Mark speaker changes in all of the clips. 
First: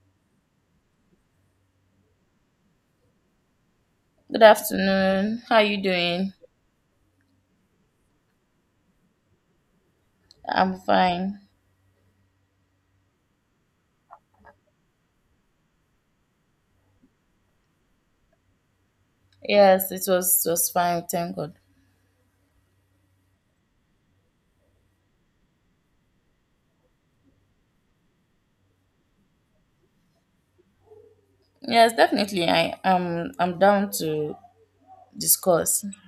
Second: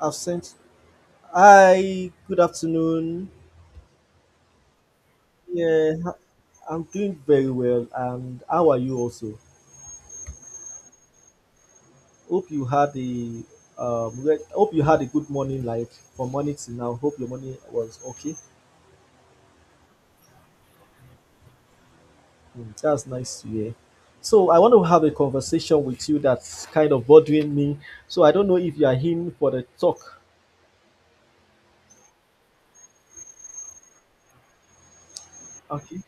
Speaker 1: I've sent. Hi, good afternoon.
Speaker 2: Good afternoon. How are you
Speaker 1: Yeah, h-
Speaker 2: doing?
Speaker 1: I'm doing very well, and how are you also?
Speaker 2: I'm fine.
Speaker 1: Hope you had a hope you had a good morning, like from morning to now. Hope your morning was okay.
Speaker 2: Yes, it was fine. Thank God.
Speaker 1: Mm, that's nice to hear. So I want to have a conversation with you that's kind of bothering me. So I don't know if you are in for the talk.
Speaker 2: Yes, definitely. I'm down to discuss.
Speaker 1: Okay.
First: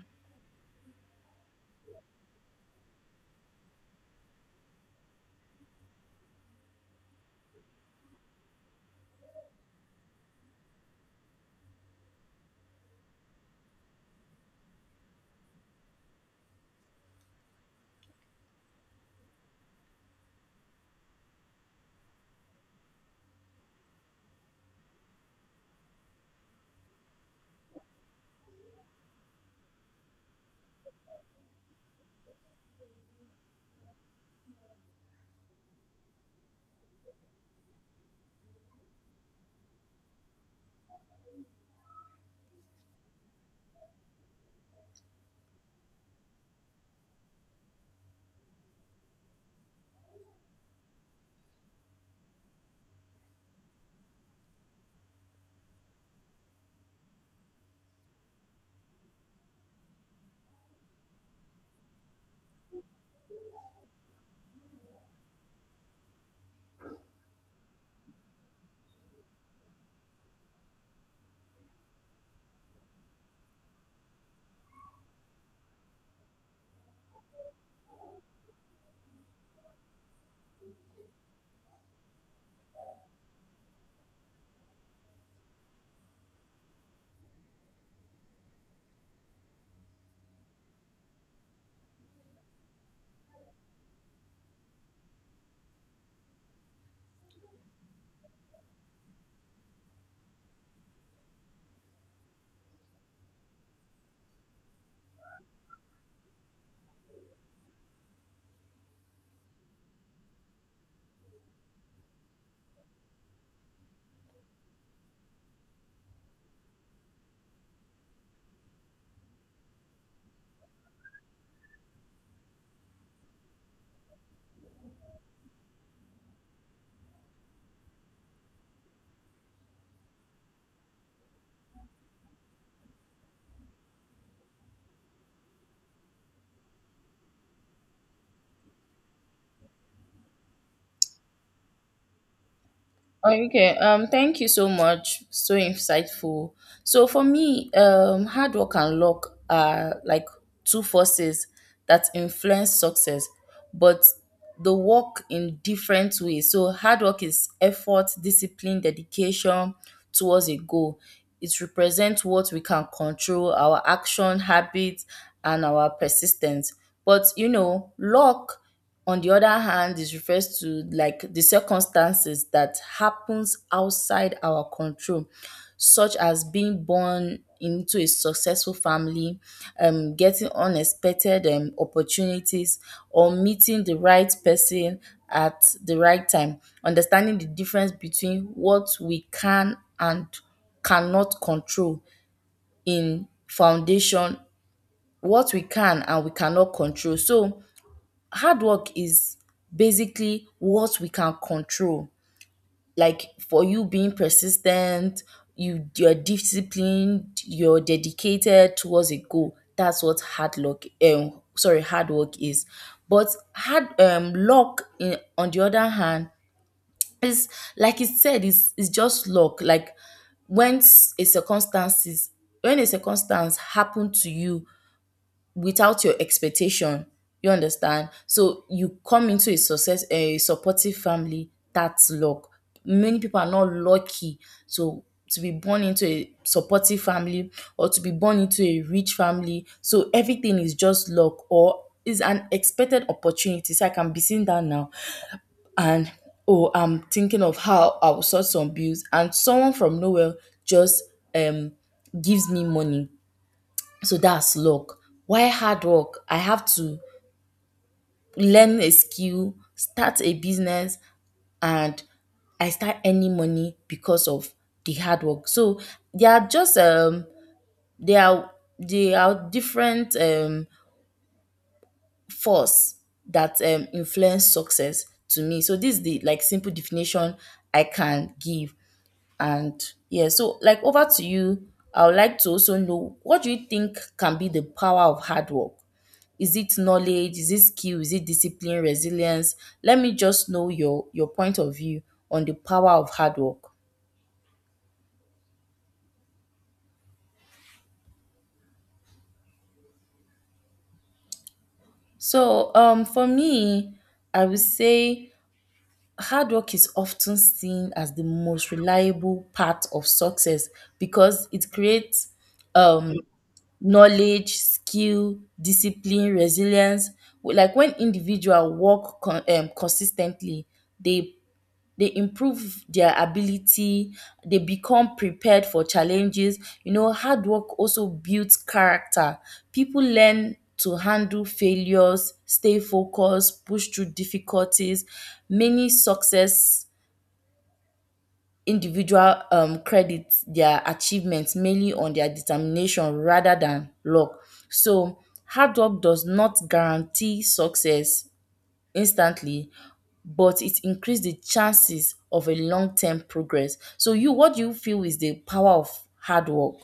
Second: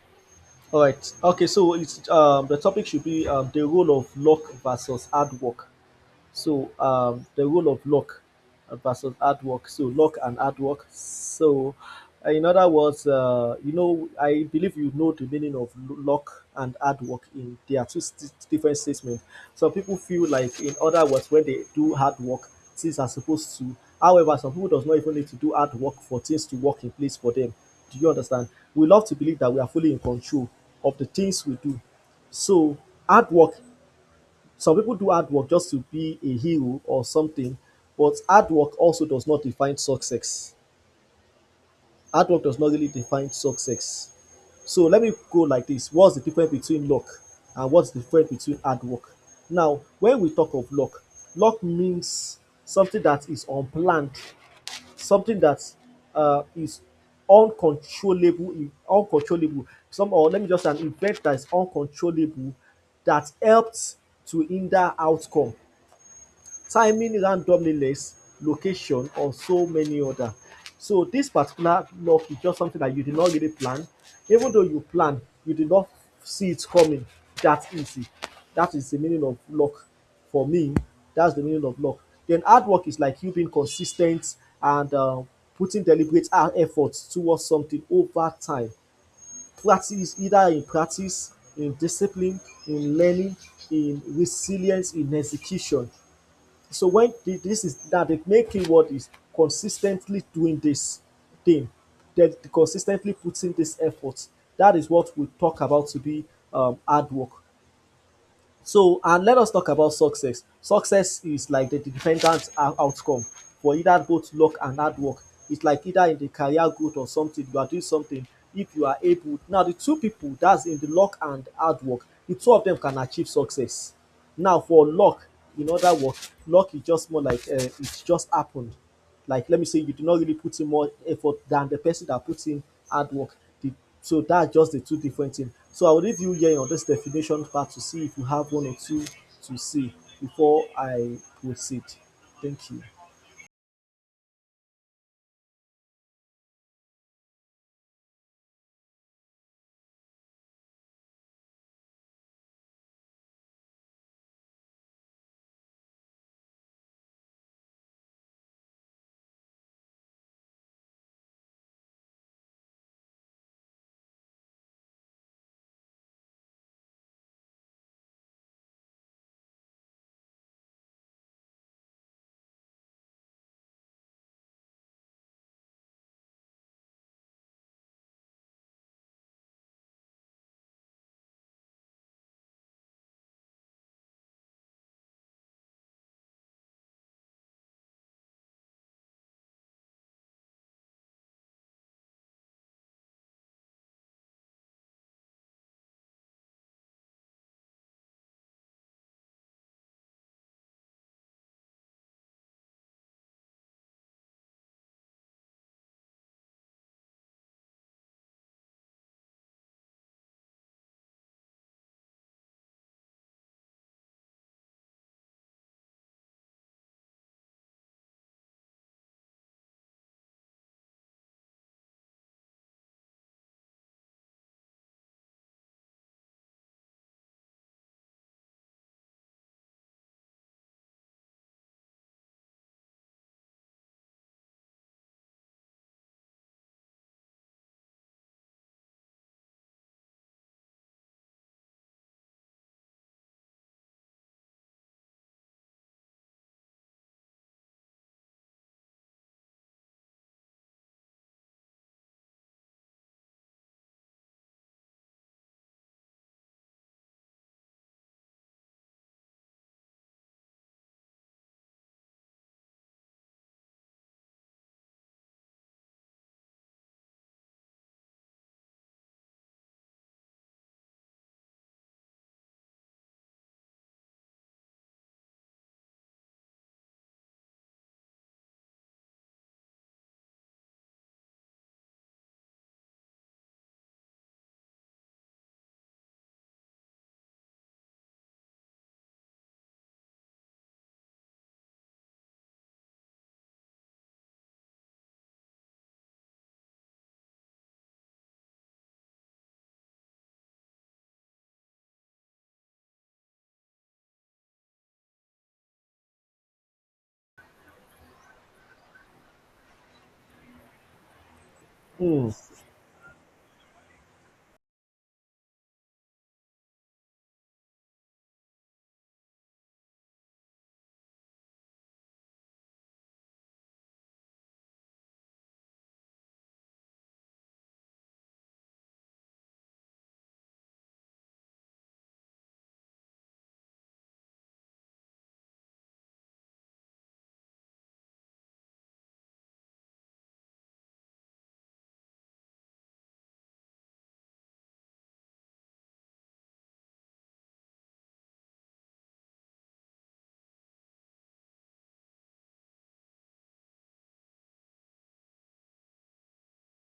Speaker 1: All right. Okay. So it's the topic should be the role of luck versus hard work. So the role of luck versus hard work. So luck and hard work. So in other words, you know, I believe you know the meaning of luck and hard work. In they are two different statements. Some people feel like, in other words, when they do hard work, things are supposed to. However, some people does not even need to do hard work for things to work in place for them. Do you understand? We love to believe that we are fully in control of the things we do. So hard work some people do hard work just to be a hero or something, but hard work also does not define success. Hard work does not really define success. So let me go like this. What's the difference between luck and what's the difference between hard work? Now, when we talk of luck, luck means something that is unplanned, something that is uncontrollable, uncontrollable. Some or let me just say an event that is uncontrollable that helped to hinder outcome timing randomness, location, or so many other. So this particular luck is just something that you did not really plan. Even though you plan, you did not see it coming that easy. That is the meaning of luck for me. That's the meaning of luck. Then hard work is like you being consistent and putting deliberate efforts towards something over time. Practice either in practice, in discipline, in learning, in resilience, in execution. So when this is that the main keyword is consistently doing this thing, that consistently puts in this effort. That is what we talk about to be hard work. So, and let us talk about success. Success is like the defendant's outcome for either both luck and hard work. It's like either in the career growth or something, you are doing something if you are able. Now, the two people that's in the luck and hard work, the two of them can achieve success. Now, for luck, in other words, luck is just more like it just happened. Like, let me say, you do not really put in more effort than the person that puts in hard work. The so that's just the two different things. So I will leave you here on this definition part to see if you have one or two to see before I proceed. Thank you.
Speaker 2: Okay, thank you so much. So insightful. So for me, hard work and luck are like two forces that influence success, but the work in different ways. So hard work is effort, discipline, dedication towards a goal. It represents what we can control, our action, habits, and our persistence. But luck, on the other hand, it refers to like the circumstances that happens outside our control, such as being born into a successful family, getting unexpected opportunities, or meeting the right person at the right time. Understanding the difference between what we can and cannot control in foundation, what we can and we cannot control. So hard work is basically what we can control. Like for you being persistent, you're disciplined, you're dedicated towards a goal. That's what hard work is. But on the other hand, is like it said, it's just luck. Like when s- a circumstances when a circumstance happen to you without your expectation. You understand? So you come into a success, a supportive family. That's luck. Many people are not lucky to to be born into a supportive family, or to be born into a rich family. So everything is just luck, or is an expected opportunity. So I can be seen that now, and oh, I'm thinking of how I will sort some bills, and someone from nowhere just um gives me money, so that's luck. Why hard work? I have to learn a skill, start a business, and I start earning money because of the hard work. So they are just, they are they are different, force that, influence success, to me. So this is the like simple definition I can give. And yeah, so like over to you. I would like to also know, what do you think can be the power of hard work? Is it knowledge? Is it skill? Is it discipline, resilience? Let me just know your point of view on the power of hard work. So, for me, I would say hard work is often seen as the most reliable part of success, because it creates, um, knowledge, skill, discipline, resilience. Like when individual work consistently, they they improve their ability, they become prepared for challenges. Hard work also builds character. People learn to handle failures, stay focused, push through difficulties. Many success individual credit their achievements mainly on their determination rather than luck. So hard work does not guarantee success instantly, but it increased the chances of a long term progress. So, what do you feel is the power of hard work?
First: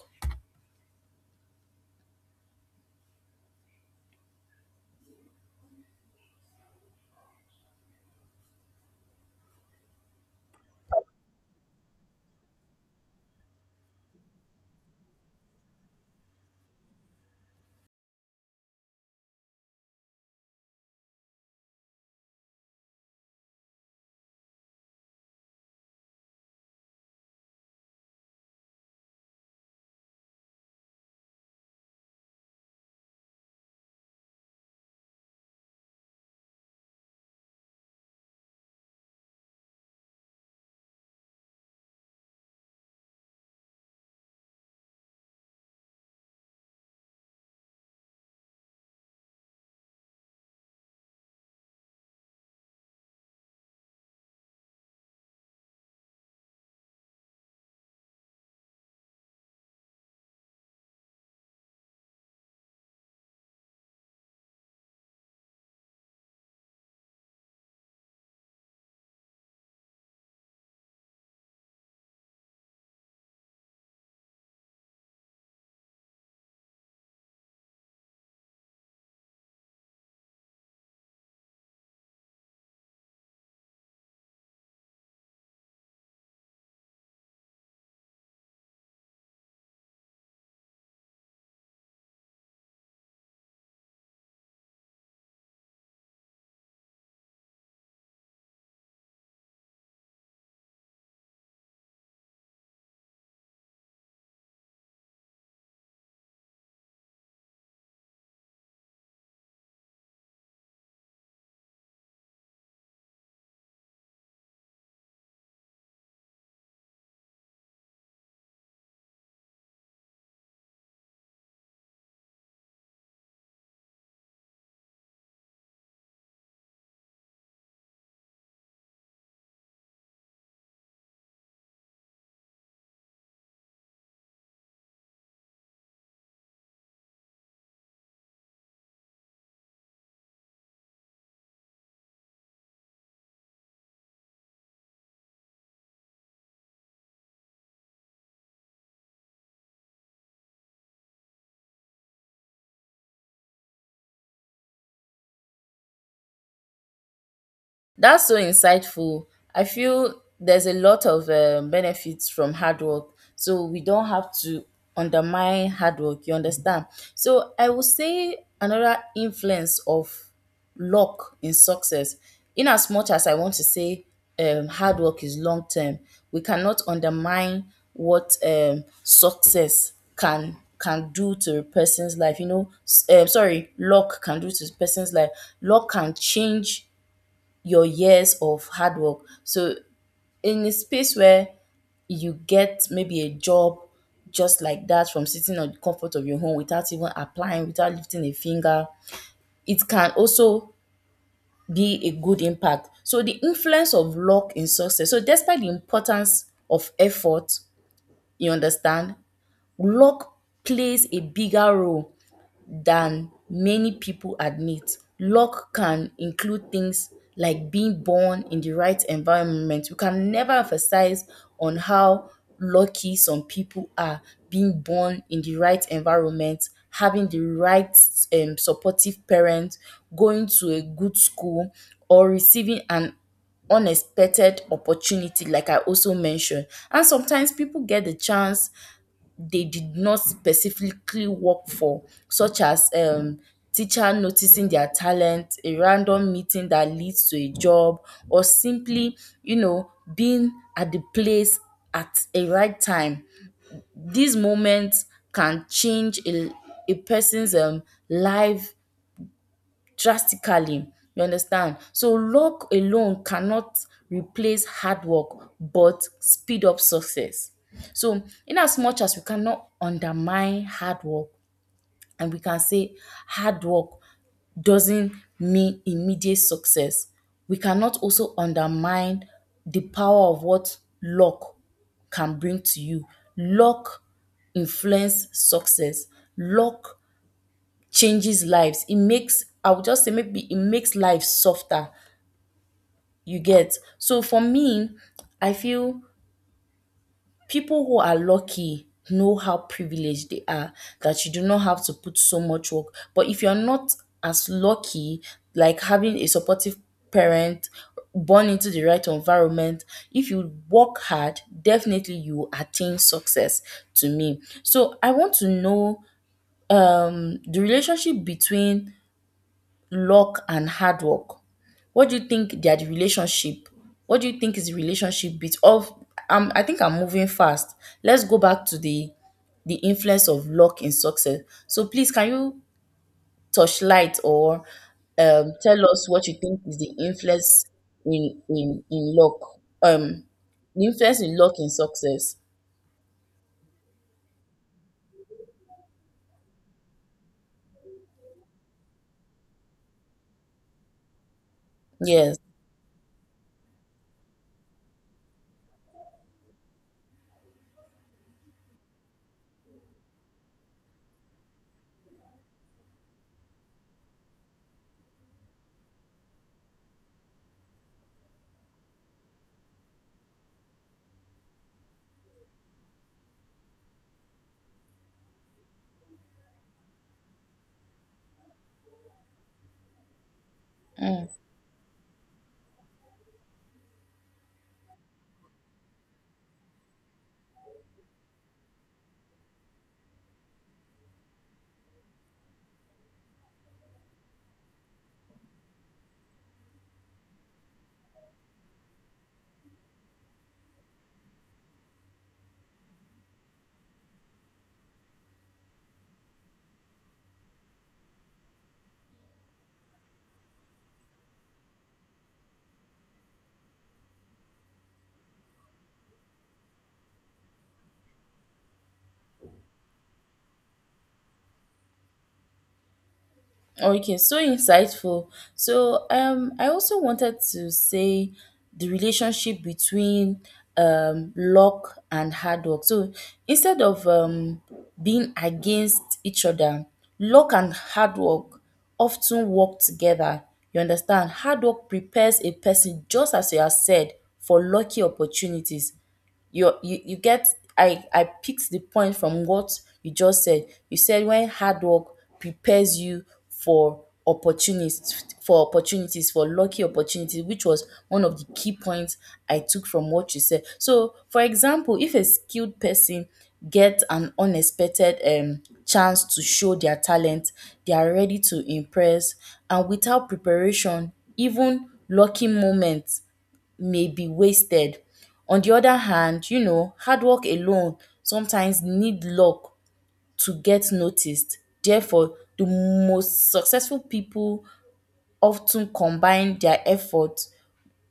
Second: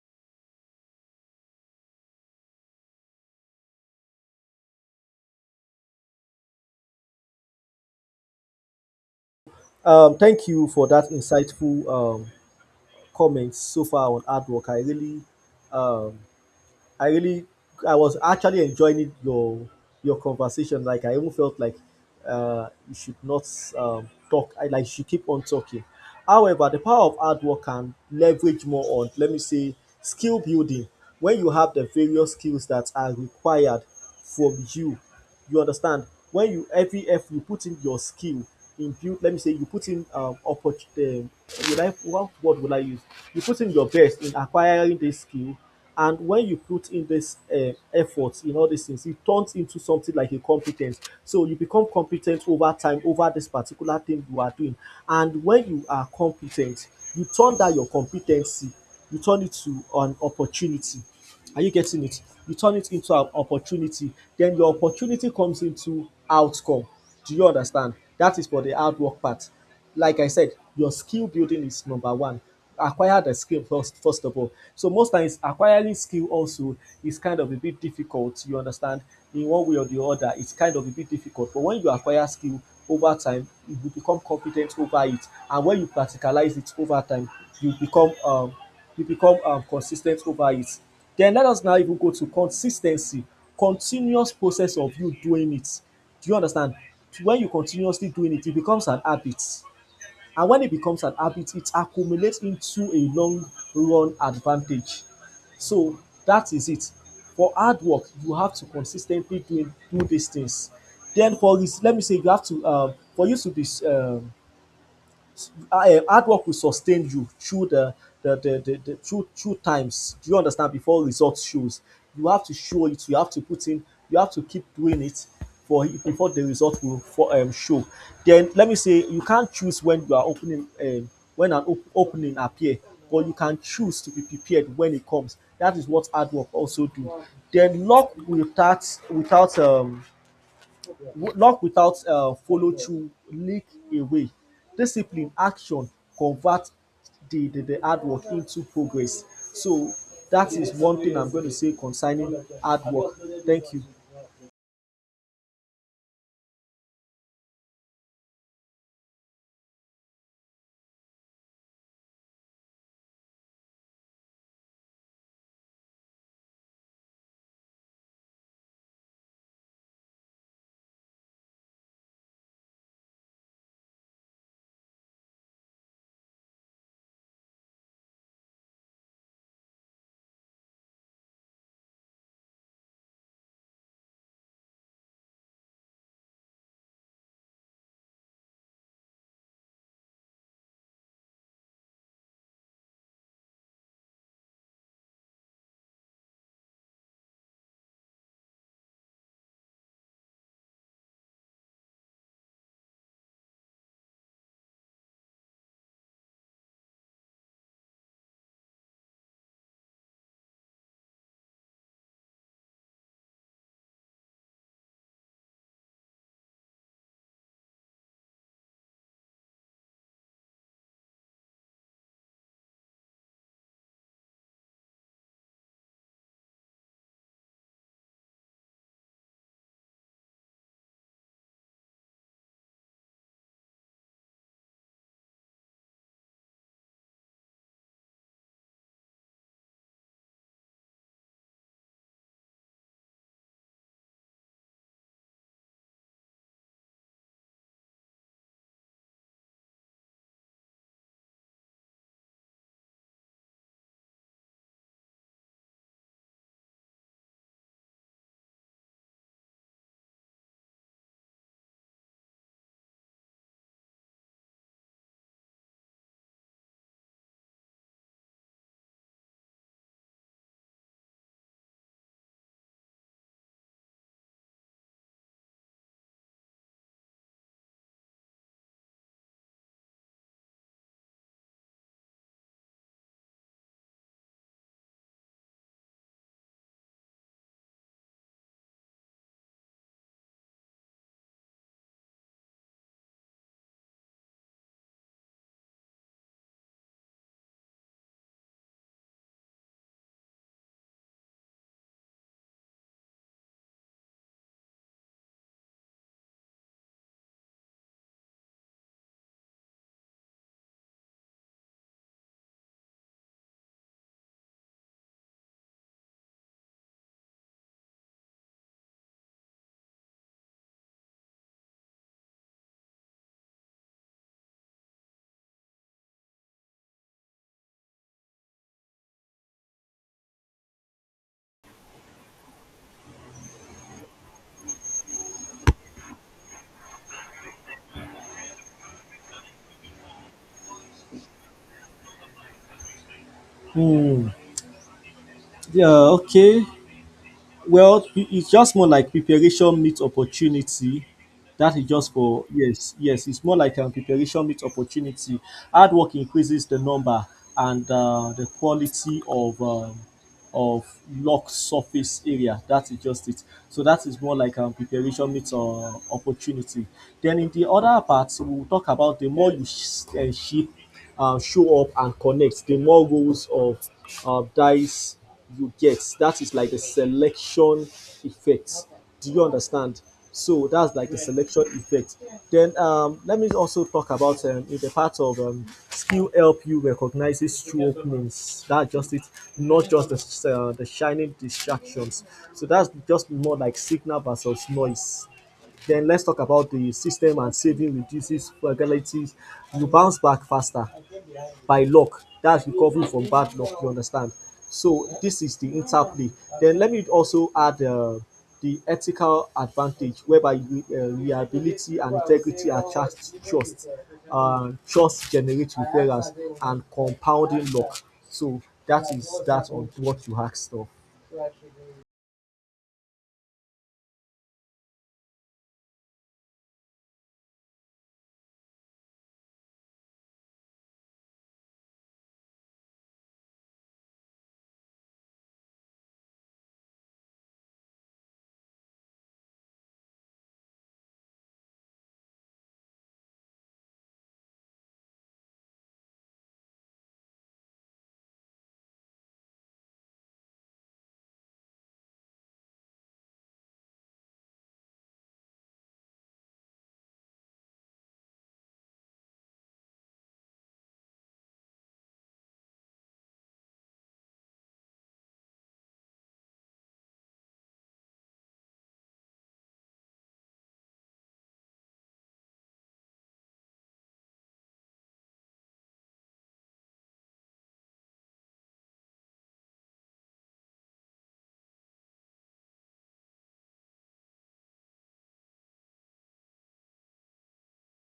Speaker 1: Thank you for that insightful comments so far on hard work. I really um, I really, I was actually enjoying it, your conversation. Like I even felt like you should not talk. I like you should keep on talking. However, the power of hard work can leverage more on, let me say, skill building. When you have the various skills that are required from you. You understand? When you every effort you put in your skill, in build, let me say you put in opportunity. Would I what word would I use? You put in your best in acquiring this skill, and when you put in this effort in all these things, it turns into something like a competence. So you become competent over time over this particular thing you are doing, and when you are competent, you turn that your competency, you turn it to an opportunity. Are you getting it? You turn it into an opportunity. Then your opportunity comes into outcome. Do you understand? That is for the hard work part. Like I said, your skill building is number one. Acquire the skill first, first of all. So most times, acquiring skill also is kind of a bit difficult. You understand? In one way or the other, it's kind of a bit difficult. But when you acquire skill over time, you will become competent over it. And when you practicalize it over time, you become um, you become consistent over it. Then let us now even go to consistency, continuous process of you doing it. Do you understand? When you continuously doing it, it becomes an habit. And when it becomes an habit, it accumulates into a long run advantage. So that is it. For hard work, you have to consistently ten doing do these things. Then for this, let me say you have to for you to be hard work will sustain you through the through times. Do you understand? Before results shows, you have to show it. You have to put in. You have to keep doing it for before the result will for show. Then let me say you can't choose when you are opening when an opening appear, but you can choose to be prepared when it comes. That is what hard work also do. Then luck without luck without follow through leak away. Discipline, action convert the hard work into progress. So that is one thing I'm going to say concerning hard work. Thank you.
Speaker 2: That's so insightful. I feel there's a lot of benefits from hard work. So we don't have to undermine hard work. You understand? So I would say another influence of luck in success. In as much as I want to say, hard work is long term, we cannot undermine what, success can do to a person's life. You know, luck can do to a person's life. Luck can change your years of hard work. So in a space where you get maybe a job just like that, from sitting on the comfort of your home, without even applying, without lifting a finger, it can also be a good impact. So the influence of luck in success. So despite the importance of effort, you understand, luck plays a bigger role than many people admit. Luck can include things like being born in the right environment. We can never emphasize on how lucky some people are, being born in the right environment, having the right, supportive parents, going to a good school, or receiving an unexpected opportunity, like I also mentioned. And sometimes people get the chance they did not specifically work for, such as, teacher noticing their talent, a random meeting that leads to a job, or simply, being at the place at a right time. These moments can change a person's, life drastically. You understand? So luck alone cannot replace hard work, but speed up success. So in as much as we cannot undermine hard work, and we can say hard work doesn't mean immediate success, we cannot also undermine the power of what luck can bring to you. Luck influence success. Luck changes lives. It makes I would just say, maybe it makes life softer. You get so for me, I feel people who are lucky know how privileged they are, that you do not have to put so much work. But if you're not as lucky, like having a supportive parent, born into the right environment, if you work hard, definitely you will attain success, to me. So I want to know, the relationship between luck and hard work. What do you think their relationship? What do you think is the relationship? Bit of I think I'm moving fast. Let's go back to the influence of luck in success. So please, can you touch light, or tell us what you think is the influence in luck, um the influence in luck in success.
Speaker 1: Hmm. Yeah, okay. Well, it's just more like preparation meets opportunity. That is just
Speaker 2: Yes.
Speaker 1: for yes, yes. It's more like preparation meets opportunity. Hard work increases the number and the quality of lock surface area. That is just it. So that is more like preparation meets opportunity. Then in the other part, we'll talk about the more you ship, show up and connect, the more rows of dice you get. That is like the selection effect. Do you understand? So that's like the
Speaker 2: Mm.
Speaker 1: selection effect. Then let me also talk about in the part of skill help you recognizes true openings. That's just it, not just the shining distractions. So that's just more like signal versus noise. Then let's talk about the system and saving reduces vulnerabilities. You bounce back faster by luck. That's recovering from bad luck, you understand? So this is the interplay. Then let me also add the ethical advantage whereby reliability and integrity are charged trust. Trust generates referrals and compounding luck. So that is that on what you asked of.
Speaker 2: Okay, so insightful. So I also wanted to say the relationship between, luck and hard work. So instead of, being against each other, luck and hard work often work together. You understand? Hard work prepares a person, just as you have said, for lucky opportunities. You get. I picked the point from what you just said. You said when hard work prepares you for lucky opportunities, which was one of the key points I took from what you said. So for example, if a skilled person get an unexpected, chance to show their talent, they are ready to impress. And without preparation, even lucky moments may be wasted. On the other hand, hard work alone sometimes need luck to get noticed. Therefore, the most successful people often combine their efforts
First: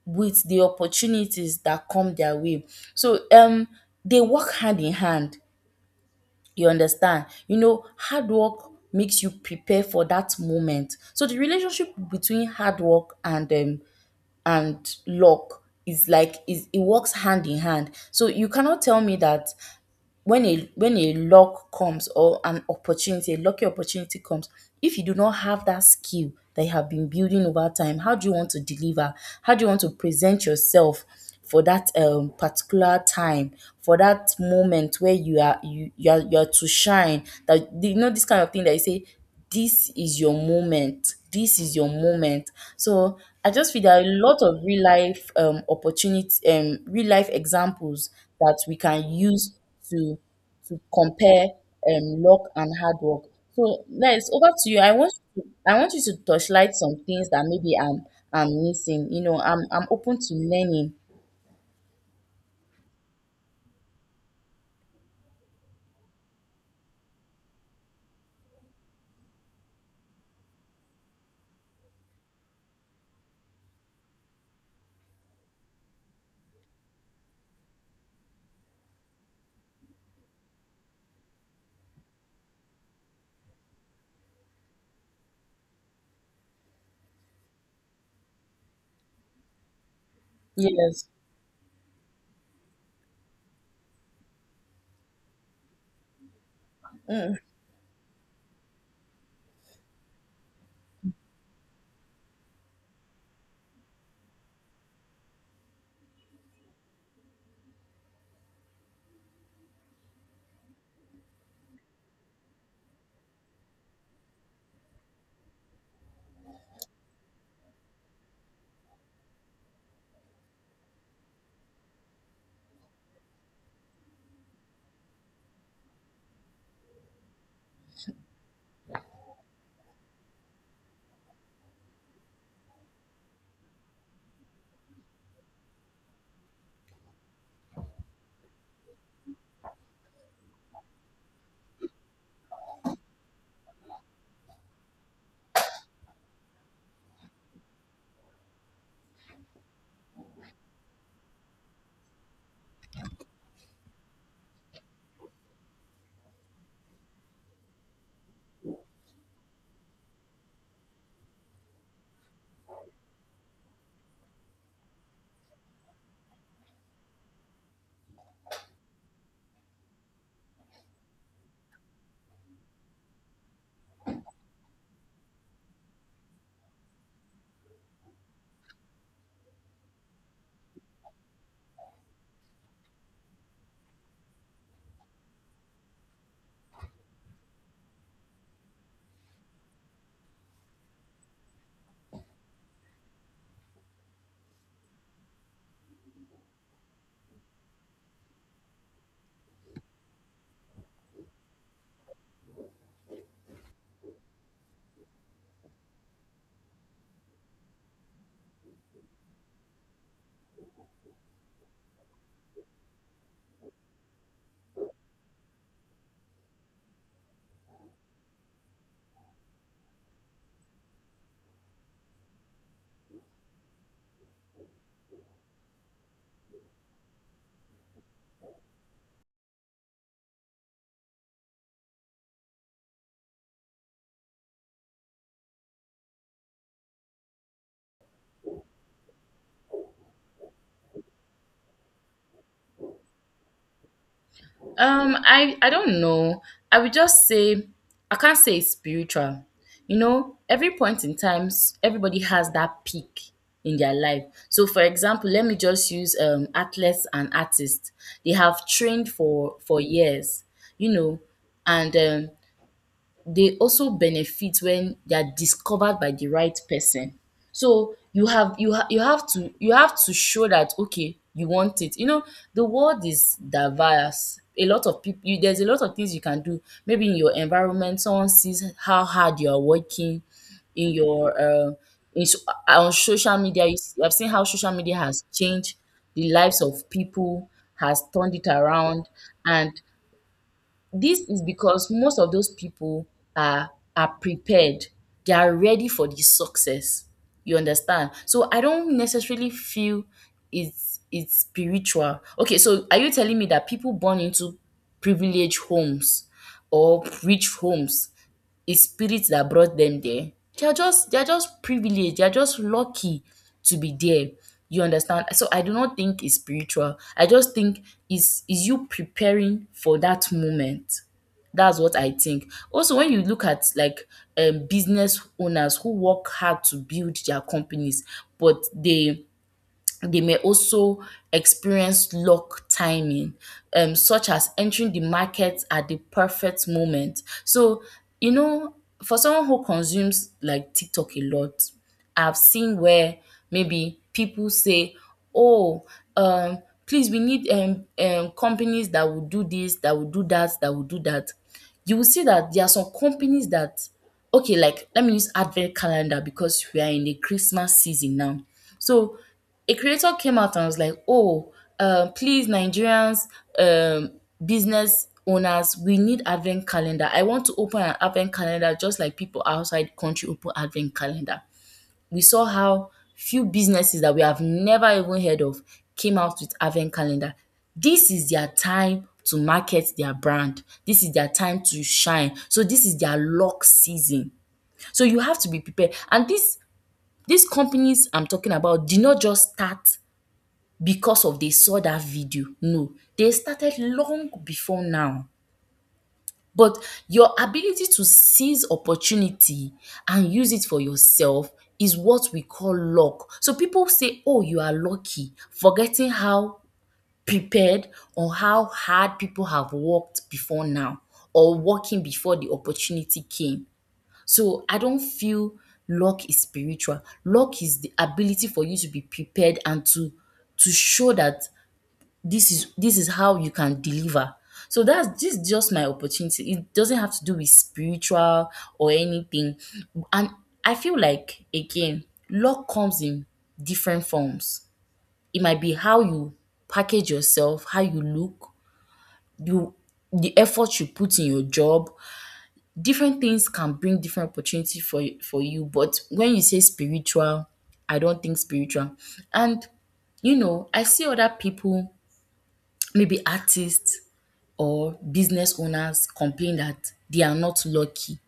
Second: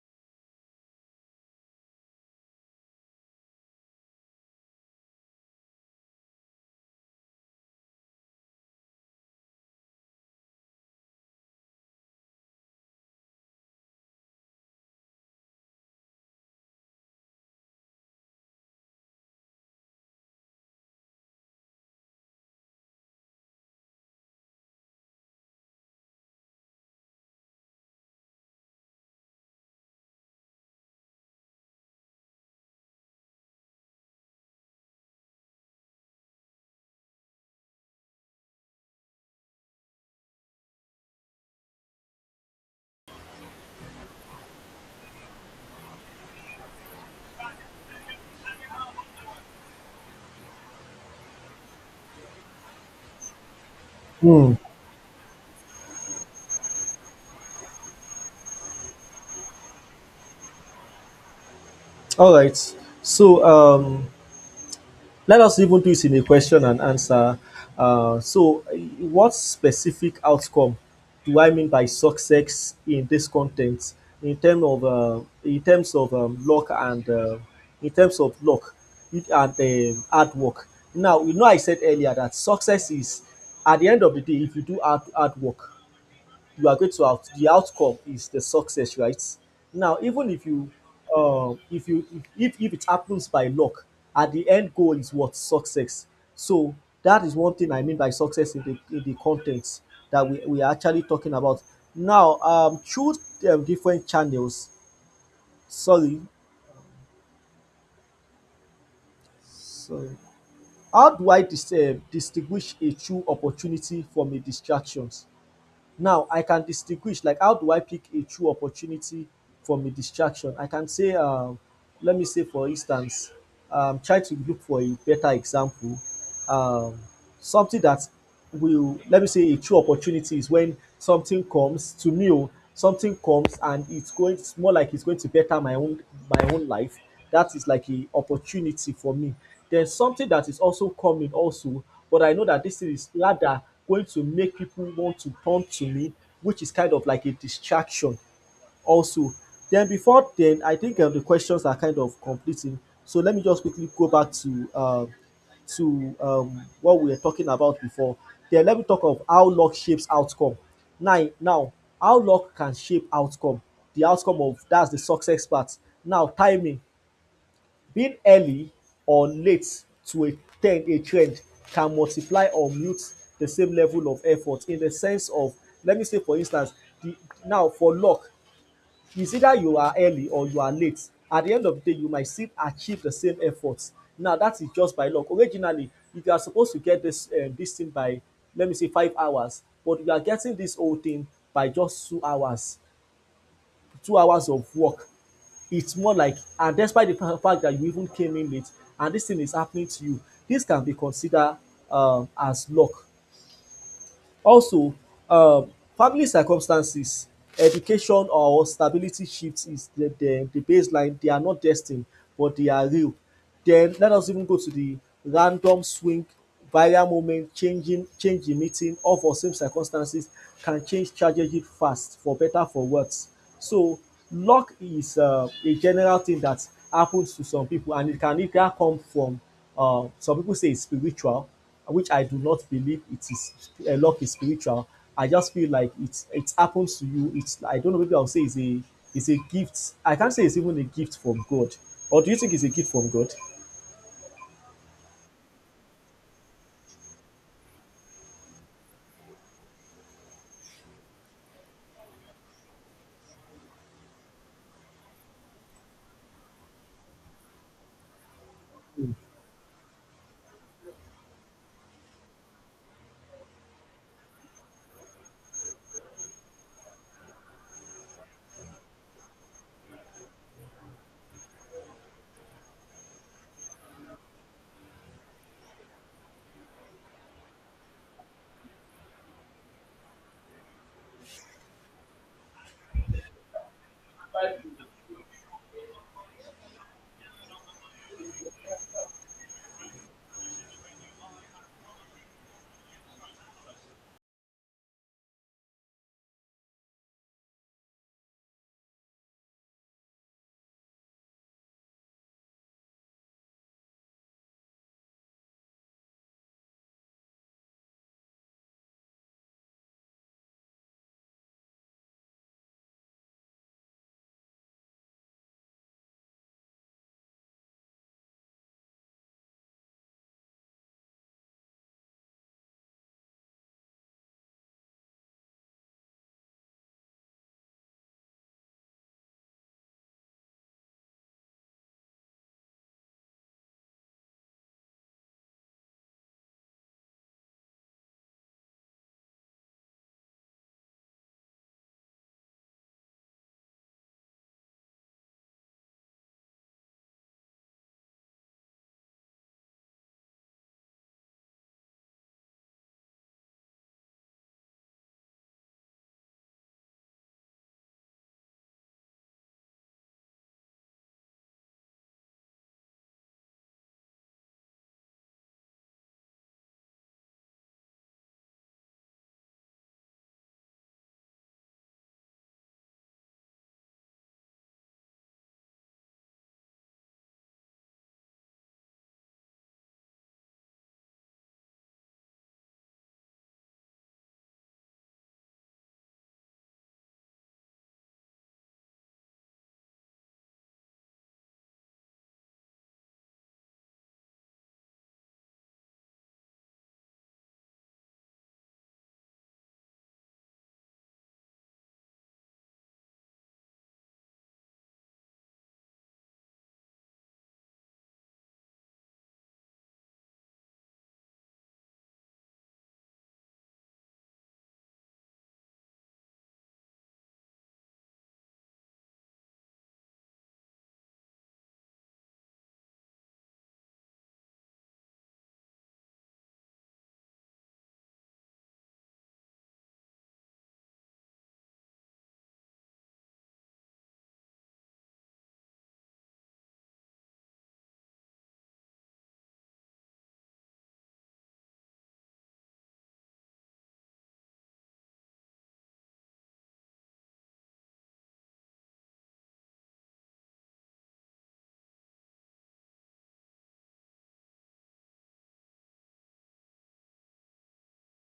Speaker 2: with the opportunities that come their way. So they work hand in hand. You understand? Hard work makes you prepare for that moment. So the relationship between hard work and luck is like is it works hand in hand. So you cannot tell me that, when a luck comes, or an opportunity, a lucky opportunity comes, if you do not have that skill that you have been building over time, how do you want to deliver? How do you want to present yourself for that, particular time, for that moment where you are to shine? That you know this kind of thing that you say, this is your moment. This is your moment. So I just feel there are a lot of real life, real life examples that we can use to to compare, luck and hard work. So Les, over
Speaker 1: Hmm.
Speaker 2: to you. I want you to, touchlight some things that maybe I'm missing. I'm open to learning.
Speaker 1: All right. So let us even do it in a question and answer. Uh, so, uh, what specific outcome do I mean by success in this content? In terms of luck and in terms of luck and hard work. Now, you know, I said earlier that success is at the end of the day if you do hard, hard work you are going to out the outcome is the success right now even if you
Speaker 2: Yes.
Speaker 1: if you if it happens by luck at the end goal is what success so that is
Speaker 2: Mm.
Speaker 1: one thing I mean by success in the content that we are actually talking about now through different channels sorry sorry how do I distinguish a true opportunity from a distraction. Now I can distinguish like how do I pick a true opportunity from a distraction? I can say, let me say for instance, try to look for a better example. Um, something that will let me say a true opportunity is when something comes to me, oh, something comes and it's going it's more like it's going to better my own life. That is like a opportunity for me. There's something that is also coming also but I know that this thing is rather going to make people want to turn to me, which is kind of like a distraction also. Then before then, I think the questions are kind of completing. So let me just quickly go back to what we were talking about before. Then let me talk of how luck shapes outcome. Now, now how luck can shape outcome, the outcome of that's the success part. Now timing. Being early or late to a ten a trend can multiply or mute the same level of effort. In the sense of, let me say for instance, the now for luck, it's either you are early or you are late. At the end of the day you might still achieve the same effort. Now that is just by luck. Originally, if you are supposed to get this thing by, let me say, 5 hours, but you are getting this whole thing by just 2 hours, 2 hours of work, it's more like, and despite the fact that you even came in late and this thing is happening to you, this can be considered as luck also. um, Family circumstances, education, or stability shifts is the, the baseline. They are not destined, but they are real. Then let us even go to the random swing. Viral moment, meeting, all for same circumstances, can change tragedy fast, for better for worse. So luck is a general thing that happens to some people, and it can either come from, some people say it's spiritual, which I do not believe it is. Luck is spiritual. I just feel like it happens to you. It's, I don't know. Maybe I'll say it's a gift. I can't say it's even a gift from God. Or do you think it's a gift from God?
Speaker 2: I don't know. I would just say, I can't say it's spiritual. Every point in times, everybody has that peak in their life. So, for example, let me just use, athletes and artists. They have trained for years, you know, and, they also benefit when they are discovered by the right person. So you have you have you have to show that, okay, you want it. You know the world is diverse. A lot of people, there's a lot of things you can do. Maybe in your environment, someone sees how hard you are working. In your in so- on social media, you have seen how social media has changed the lives of people, has turned it around, and this is because most of those people are are prepared. They are ready for the success. You understand? So I don't necessarily feel it's spiritual. Okay, so are you telling me that people born into privileged homes or rich homes, a spirit that brought them there? They are just privileged. They are just lucky to be there. You understand? So I do not think it's spiritual. I just think is you preparing for that moment. That's what I think. Also, when you look at like, business owners who work hard to build their companies, but they may also experience luck timing, such as entering the market at the perfect moment. So, you know, for someone who consumes like TikTok a lot, I've seen where maybe people say, oh, um, please, we need companies that will do this, that will do that, that will do that. You will see that there are some companies that okay, like let me use advent calendar because we are in the Christmas season now. So a creator came out and was like, oh, please Nigerians, um, business owners, we need advent calendar. I want to open an advent calendar just like people outside the country open advent calendar. We saw how few businesses that we have never even heard of came out with advent calendar. This is their time to market their brand. This is their time to shine. So this is their lock season. So you have to be prepared. And this These companies I'm talking about did not just start because of they saw that video. No, they started long before now. But your ability to seize opportunity and use it for yourself is what we call luck. So people say, oh, you are lucky, forgetting how prepared or how hard people have worked before now, or working before the opportunity came. So I don't feel luck is spiritual. Luck is the ability for you to be prepared and to show that this is how you can deliver. So that's this is just my opportunity. It doesn't have to do with spiritual or anything. And I feel like, again, luck comes in different forms. It might be how you package yourself, how you look, you, the effort you put in your job. Different things can bring different opportunity for you, but when you say spiritual, I don't think spiritual. And I see other people, maybe artists or business owners, complain that they are not lucky.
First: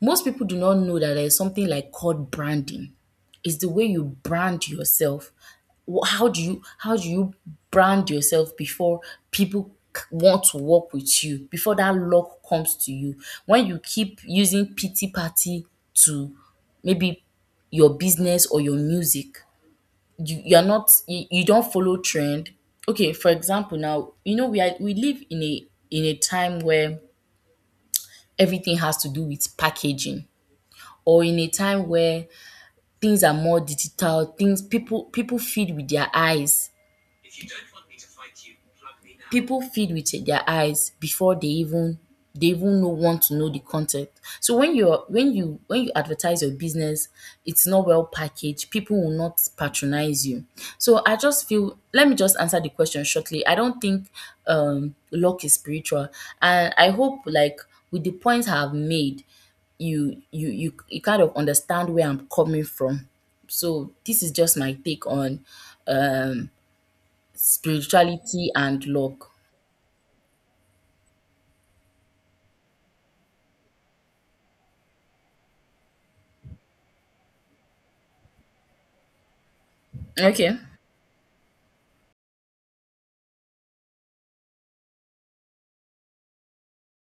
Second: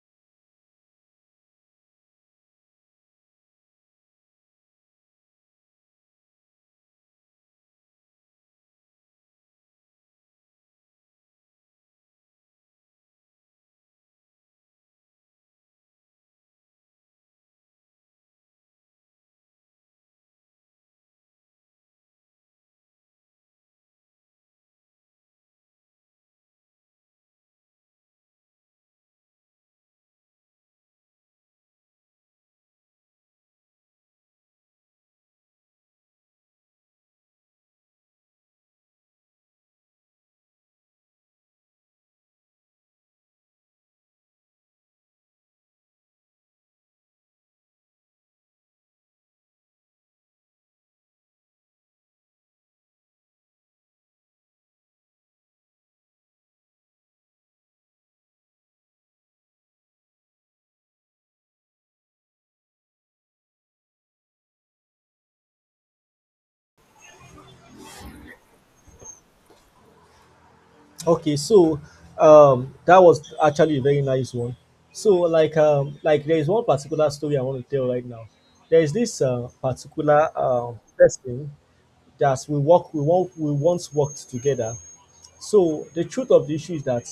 Speaker 2: Most people do not know that there is something like called branding. It's the way you brand yourself. How do you brand yourself before people want to work with you? Before that luck comes to you, when you keep using pity party to maybe your business or your music, you you're not you, you don't follow trend. Okay, for example, now we are, we live in a time where everything has to do with packaging, or in a time where things are more digital. Things, people feed with their eyes, people feed with their eyes before they even know, want to know the content. So when you advertise your business, it's not well packaged, people will not patronize you. So I just feel, let me just answer the question shortly. I don't think luck is spiritual. And I hope, like, with the points I have made, you kind of understand where I'm coming from. So this is just my take on um spirituality and luck.
Speaker 1: Okay, so that was actually a very nice one. So like, like, there is one particular story I want to tell right now. There is this particular
Speaker 2: Okay.
Speaker 1: person that we once worked together. So the truth of the issue is that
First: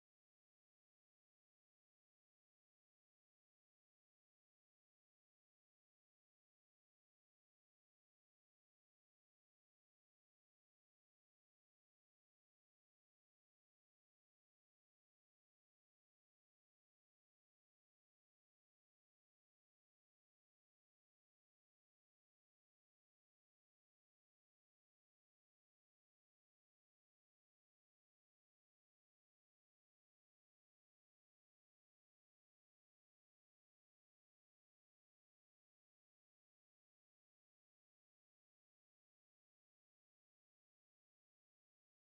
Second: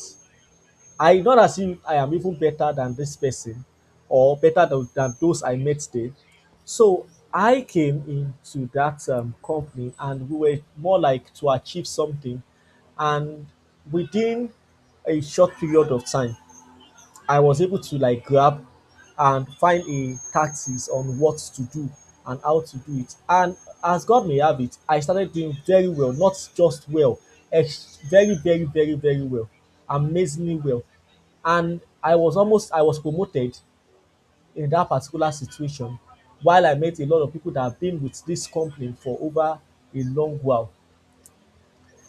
Speaker 1: I, not as if I am even better than this person or better than, those I met then. So I came into that company and we were more like to achieve something. And within a short period of time, I was able to like grab and find a tactics on what to do and how to do it. And as God may have it, I started doing very well, not just well, very, very, very, very well, amazingly well. And I was promoted in that particular situation, while I met a lot of people that have been with this company for over a long while.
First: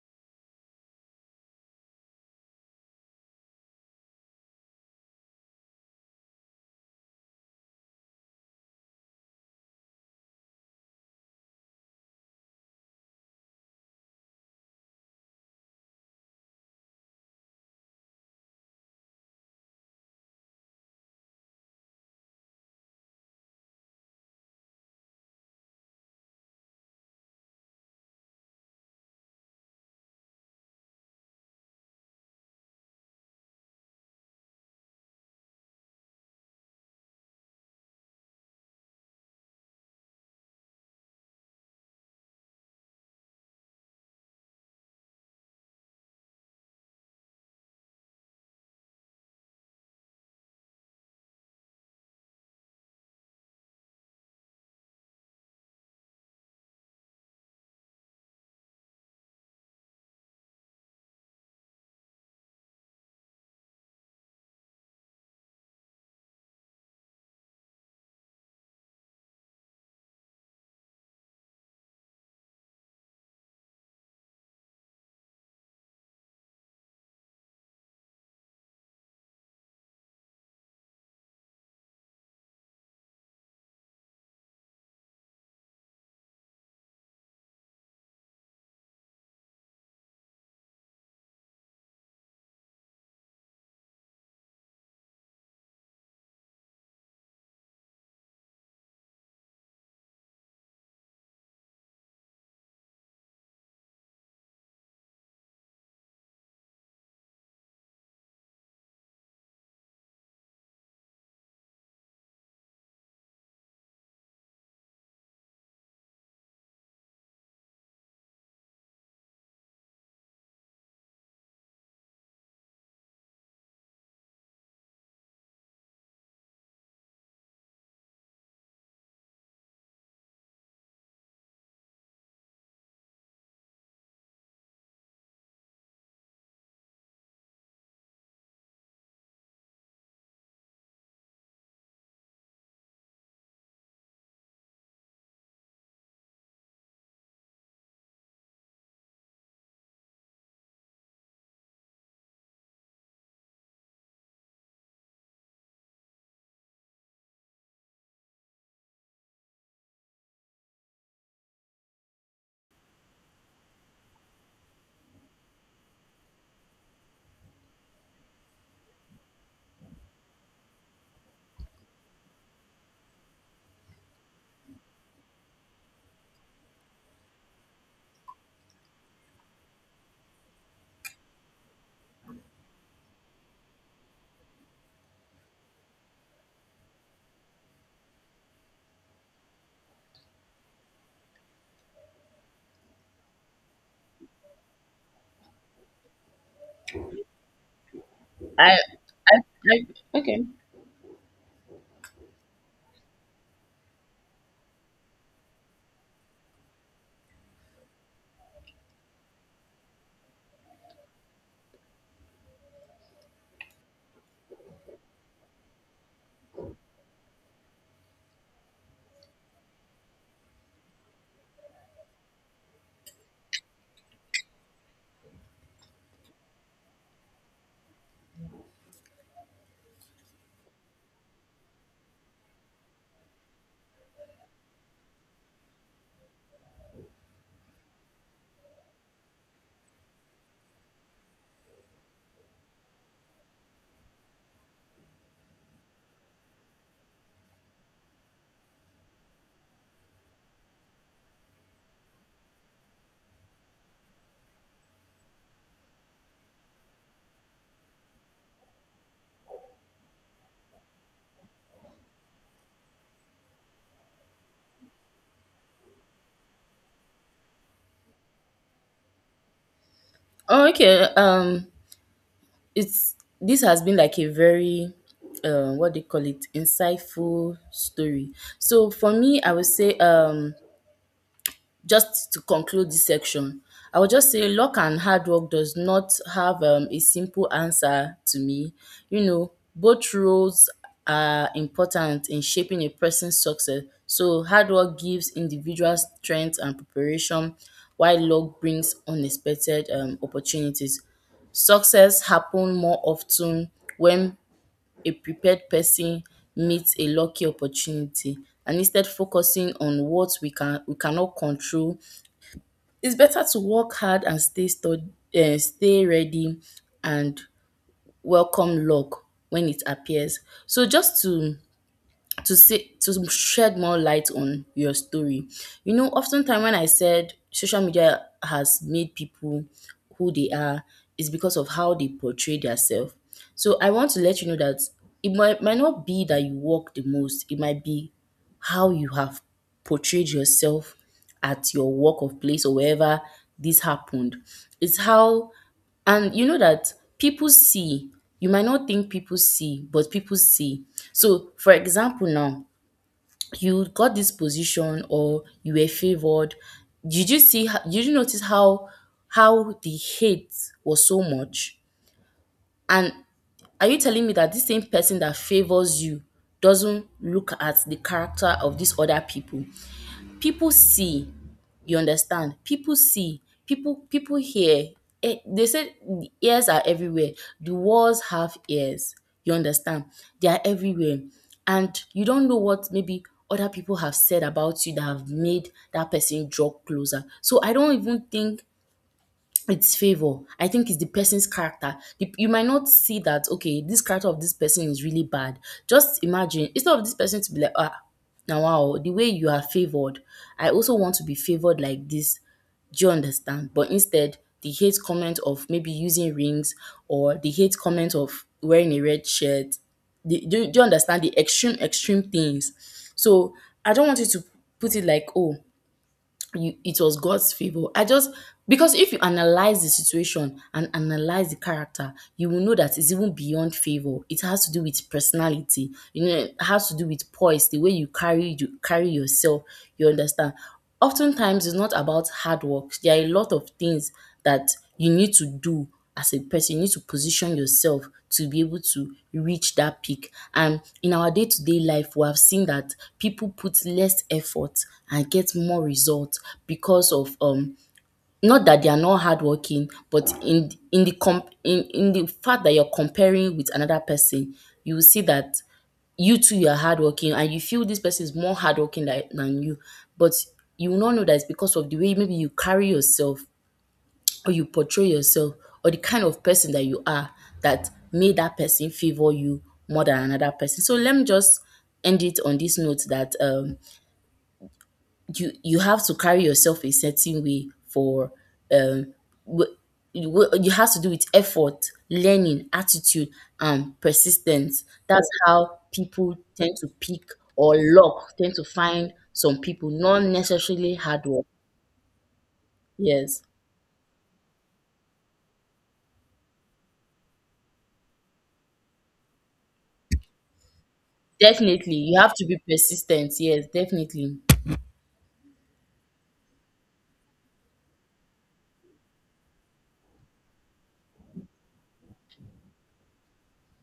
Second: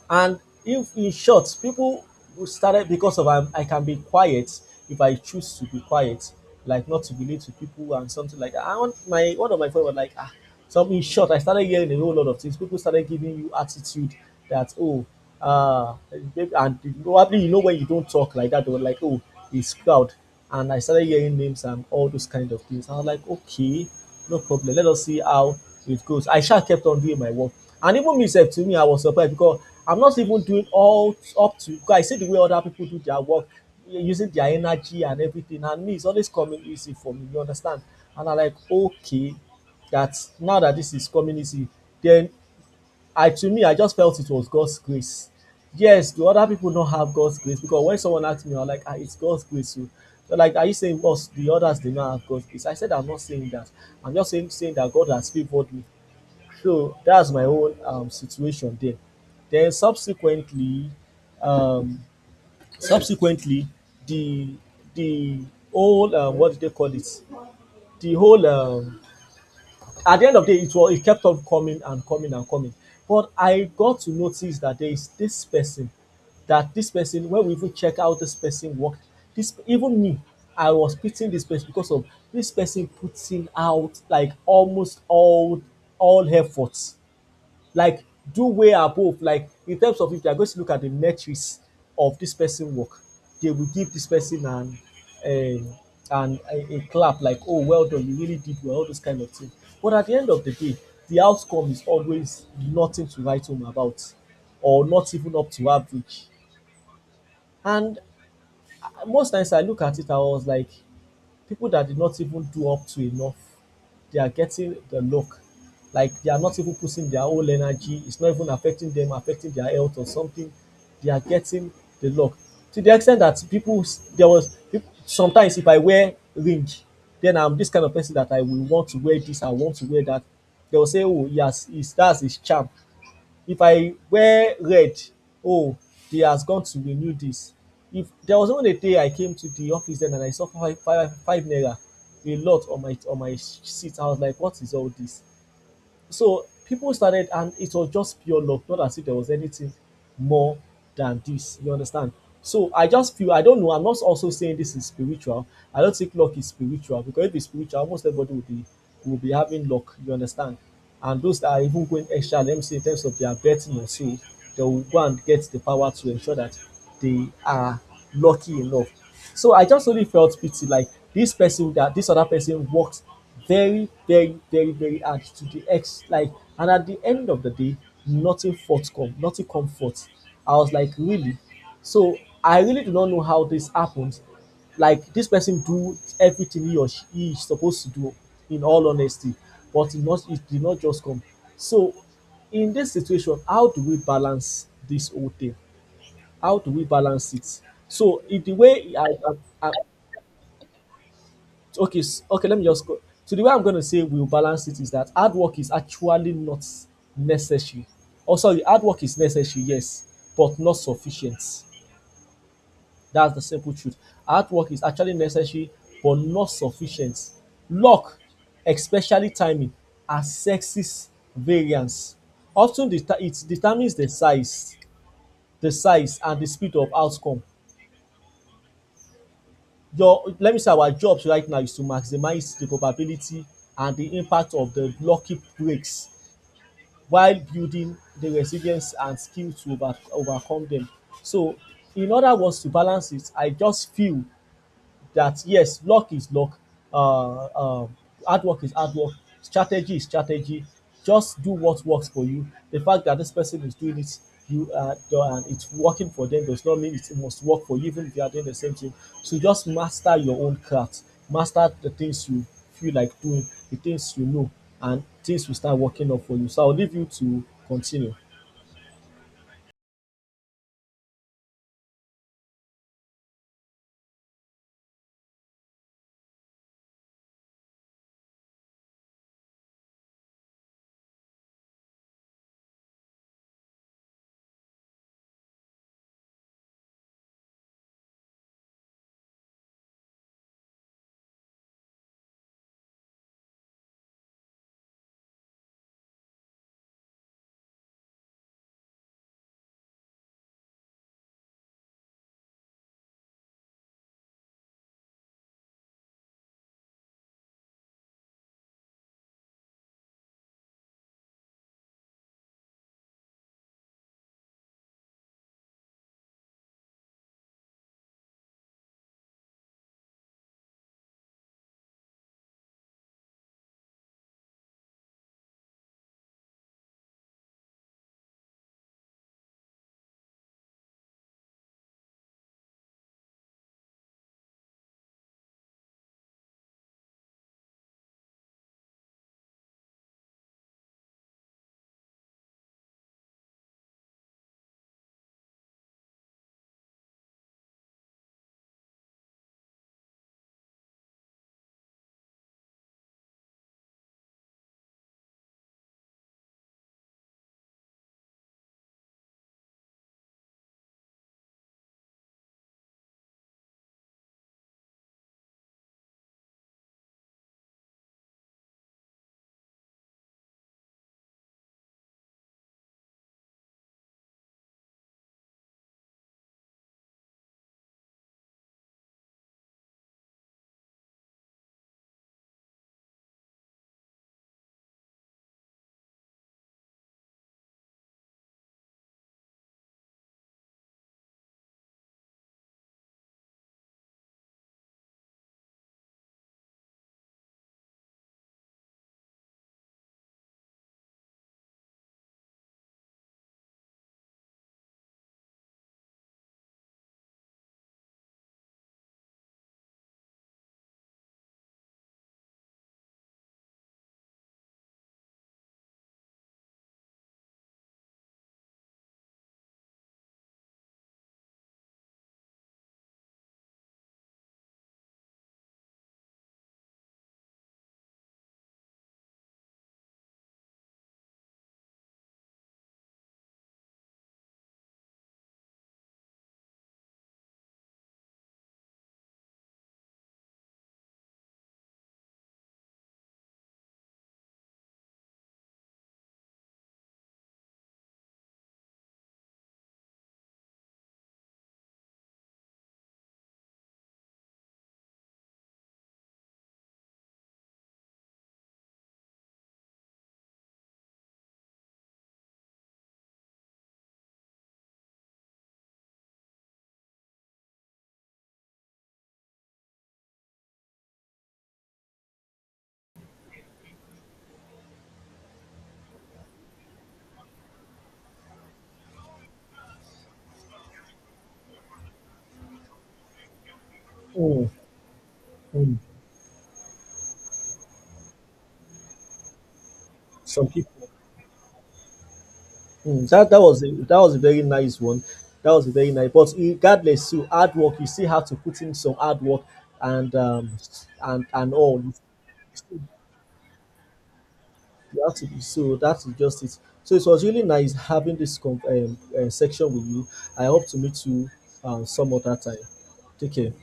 Speaker 1: And, if in short, people who started because of, I'm, I can be quiet if I choose to be quiet, like not to relate to people and something like that. I want, my, one of my friends was like, ah, so in short, I started hearing a whole lot of things. People started giving you attitude that, oh, uh, and probably you know when you don't talk like that, they were like, oh, he's proud. And I started hearing names and all those kind of things. I was like, okay, no problem. Let us see how it goes. I sure kept on doing my work. And even myself, to me, I was surprised because I'm not even doing all up to, because I see the way other people do their work using their energy and everything. And me, it's always coming easy for me, you understand? And I'm like, okay, that now that this is coming easy, then I to me, I just felt it was God's grace. Yes, do other people not have God's grace? Because when someone asked me, I'm like, ah, it's God's grace. Oh." They're like, are you saying us, the others, they not have God's grace? I said, I'm not saying that. I'm just saying that God has favored me. So that's my own situation there. Then subsequently, um, subsequently, the the whole, what do they call it? The whole, at the end of the day, it was, it kept on coming and coming and coming. But I got to notice that there is this person, that this person, when we even check out this person worked, this, even me, I was pitying this person because of this person putting out like almost all efforts, like, do way above, like, in terms of, if they are going to look at the metrics of this person work, they will give this person an, um an, a clap, like, oh, well done, you really did well, all those kind of things. But at the end of the day, the outcome is always nothing to write home about, or not even up to average. And most times I look at it, I was like, people that did not even do up to enough, they are getting the knock. Like, they are not even putting their whole energy. It's not even affecting them, affecting their health or something. They are getting the knock, to the extent that people there was sometimes if I wear ring, then I'm this kind of person that I will want to wear this, I want to wear that. They will say, oh, yes, it's, that's his charm. If I wear red, oh, they has gone to renew dis. If there was even a day I came to the office den and I saw five five five naira a lot on my sheet. I was like, what is all dis? So people started, and it was just pure luck, not as if there was anything more than this, you understand? So I just feel, I don't know, I'm not also saying this is spiritual. I don't think luck is spiritual, because if it's spiritual, almost everybody will be, will be having luck, you understand? And those that are even going extra, let me say in terms of their betting or so, they will go and get the power to ensure that they are lucky enough. So I just only felt pity, like, this person, that this other person worked very, very, very, very hard, to the ex, like, and at the end of the day, nothing forth, nothing come forth. I was like, really? So I really do not know how this happened. Like, this person do everything he or she, he is supposed to do, in all honesty, but it did not just come. So in this situation, how do we balance this whole thing? How do we balance it? So if the
Speaker 2: I,
Speaker 1: way
Speaker 2: I,
Speaker 1: I
Speaker 2: I okay.
Speaker 1: okay okay, let me just go. So the way I'm going to say we'll balance it is that hard work is actually not necessary. Oh, sorry, hard work is necessary, yes, but not sufficient. That's the simple truth. Hard work is actually necessary but not sufficient. Luck, especially timing, are sexes variance. It determines the size and the speed of outcome. Your, let me say, our jobs right now is to maximize the probability and the impact of the lucky breaks, while building the resilience and skill to overcome them. So in other words, to balance it, I just feel that yes, luck is luck, uh, uh, hard work is hard work, strategy is strategy. Just do what works for you. The fact that this person is doing it, you, and it's working for them, does not mean it must work for you, even if you are doing the same thing. So just master your own craft, master the things you feel like doing, the things you know, and things will start working up for you. So I'll leave you to continue.
Speaker 2: Oh, okay. It's This has been like a very, what do you call it, insightful story. So for me, I would say, just to conclude this section, I would just say luck and hard work does not have a simple answer to me. You know, both roles are important in shaping a person's success. So hard work gives individuals strength and preparation, while luck brings unexpected opportunities. Success happen more often when a prepared person meets a lucky opportunity, and instead focusing on what we cannot control, it's better to work hard and stay stay ready and welcome luck when it appears. So just to say, to shed more light on your story. You know, oftentimes when I said social media has made people who they are, is because of how they portray themselves. So I want to let you know that it might not be that you work the most. It might be how you have portrayed yourself at your work of place, or wherever this happened. It's how, and you know that people see. You might not think people see, but people see. So, for example, now you got this position or you were favored. Did you see? Did you notice how the hate was so much? And are you telling me that this same person that favors you doesn't look at the character of these other people? People see, you understand, people see, people hear. Eh, they say the ears are everywhere, the walls have ears, you understand. They are everywhere. And you don't know what maybe other people have said about you that have made that person draw closer. So I don't even think it's favor. I think it's the person's character. You might not see that, okay, this character of this person is really bad. Just imagine, instead of this person to be like, ah, now wow, the way you are favored, I also want to be favored like this. Do you understand? But instead, the hate comment of maybe using rings, or the hate comment of wearing a red shirt. Do you understand the extreme, extreme things? So I don't want you to put it like, oh, you, it was God's favor. I just, because if you analyze the situation and analyze the character, you will know that it's even beyond favor. It has to do with personality. You know, it has to do with poise, the way you carry yourself. You understand. Oftentimes, it's not about hard work. There are a lot of things that you need to do as a person. You need to position yourself to be able to reach that peak. And in our day to day life, we have seen that people put less effort and get more results because of, not that they are not hardworking, but in the fact that you're comparing with another person, you will see that you too, you are hardworking, and you feel this person is more hardworking than you. But you will not know that it's because of the way maybe you carry yourself, or you portray yourself, or the kind of person that you are, that made that person favor you more than another person. So let me just end it on this note that, you you have to carry yourself a certain way for um, w- you have to do with effort, learning, attitude, and
Speaker 1: Mm,
Speaker 2: persistence. That's how
Speaker 1: mm.
Speaker 2: people tend to pick or luck tend to find some people, not
Speaker 1: Some
Speaker 2: necessarily
Speaker 1: people.
Speaker 2: hard work.
Speaker 1: Mm,
Speaker 2: Yes,
Speaker 1: that, that was a very nice one. That was a very nice. But regardless, to hard work, you still have to put in some hard work, and um, and
Speaker 2: definitely.
Speaker 1: all. You
Speaker 2: You have to be
Speaker 1: still-
Speaker 2: persistent. Yes, definitely.
Speaker 1: you have to be, so that's just it. So it was really nice having this section with you. I hope to meet you some other time. Take care.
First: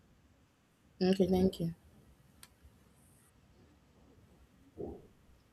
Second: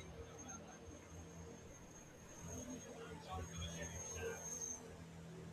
Speaker 2: Okay, thank you.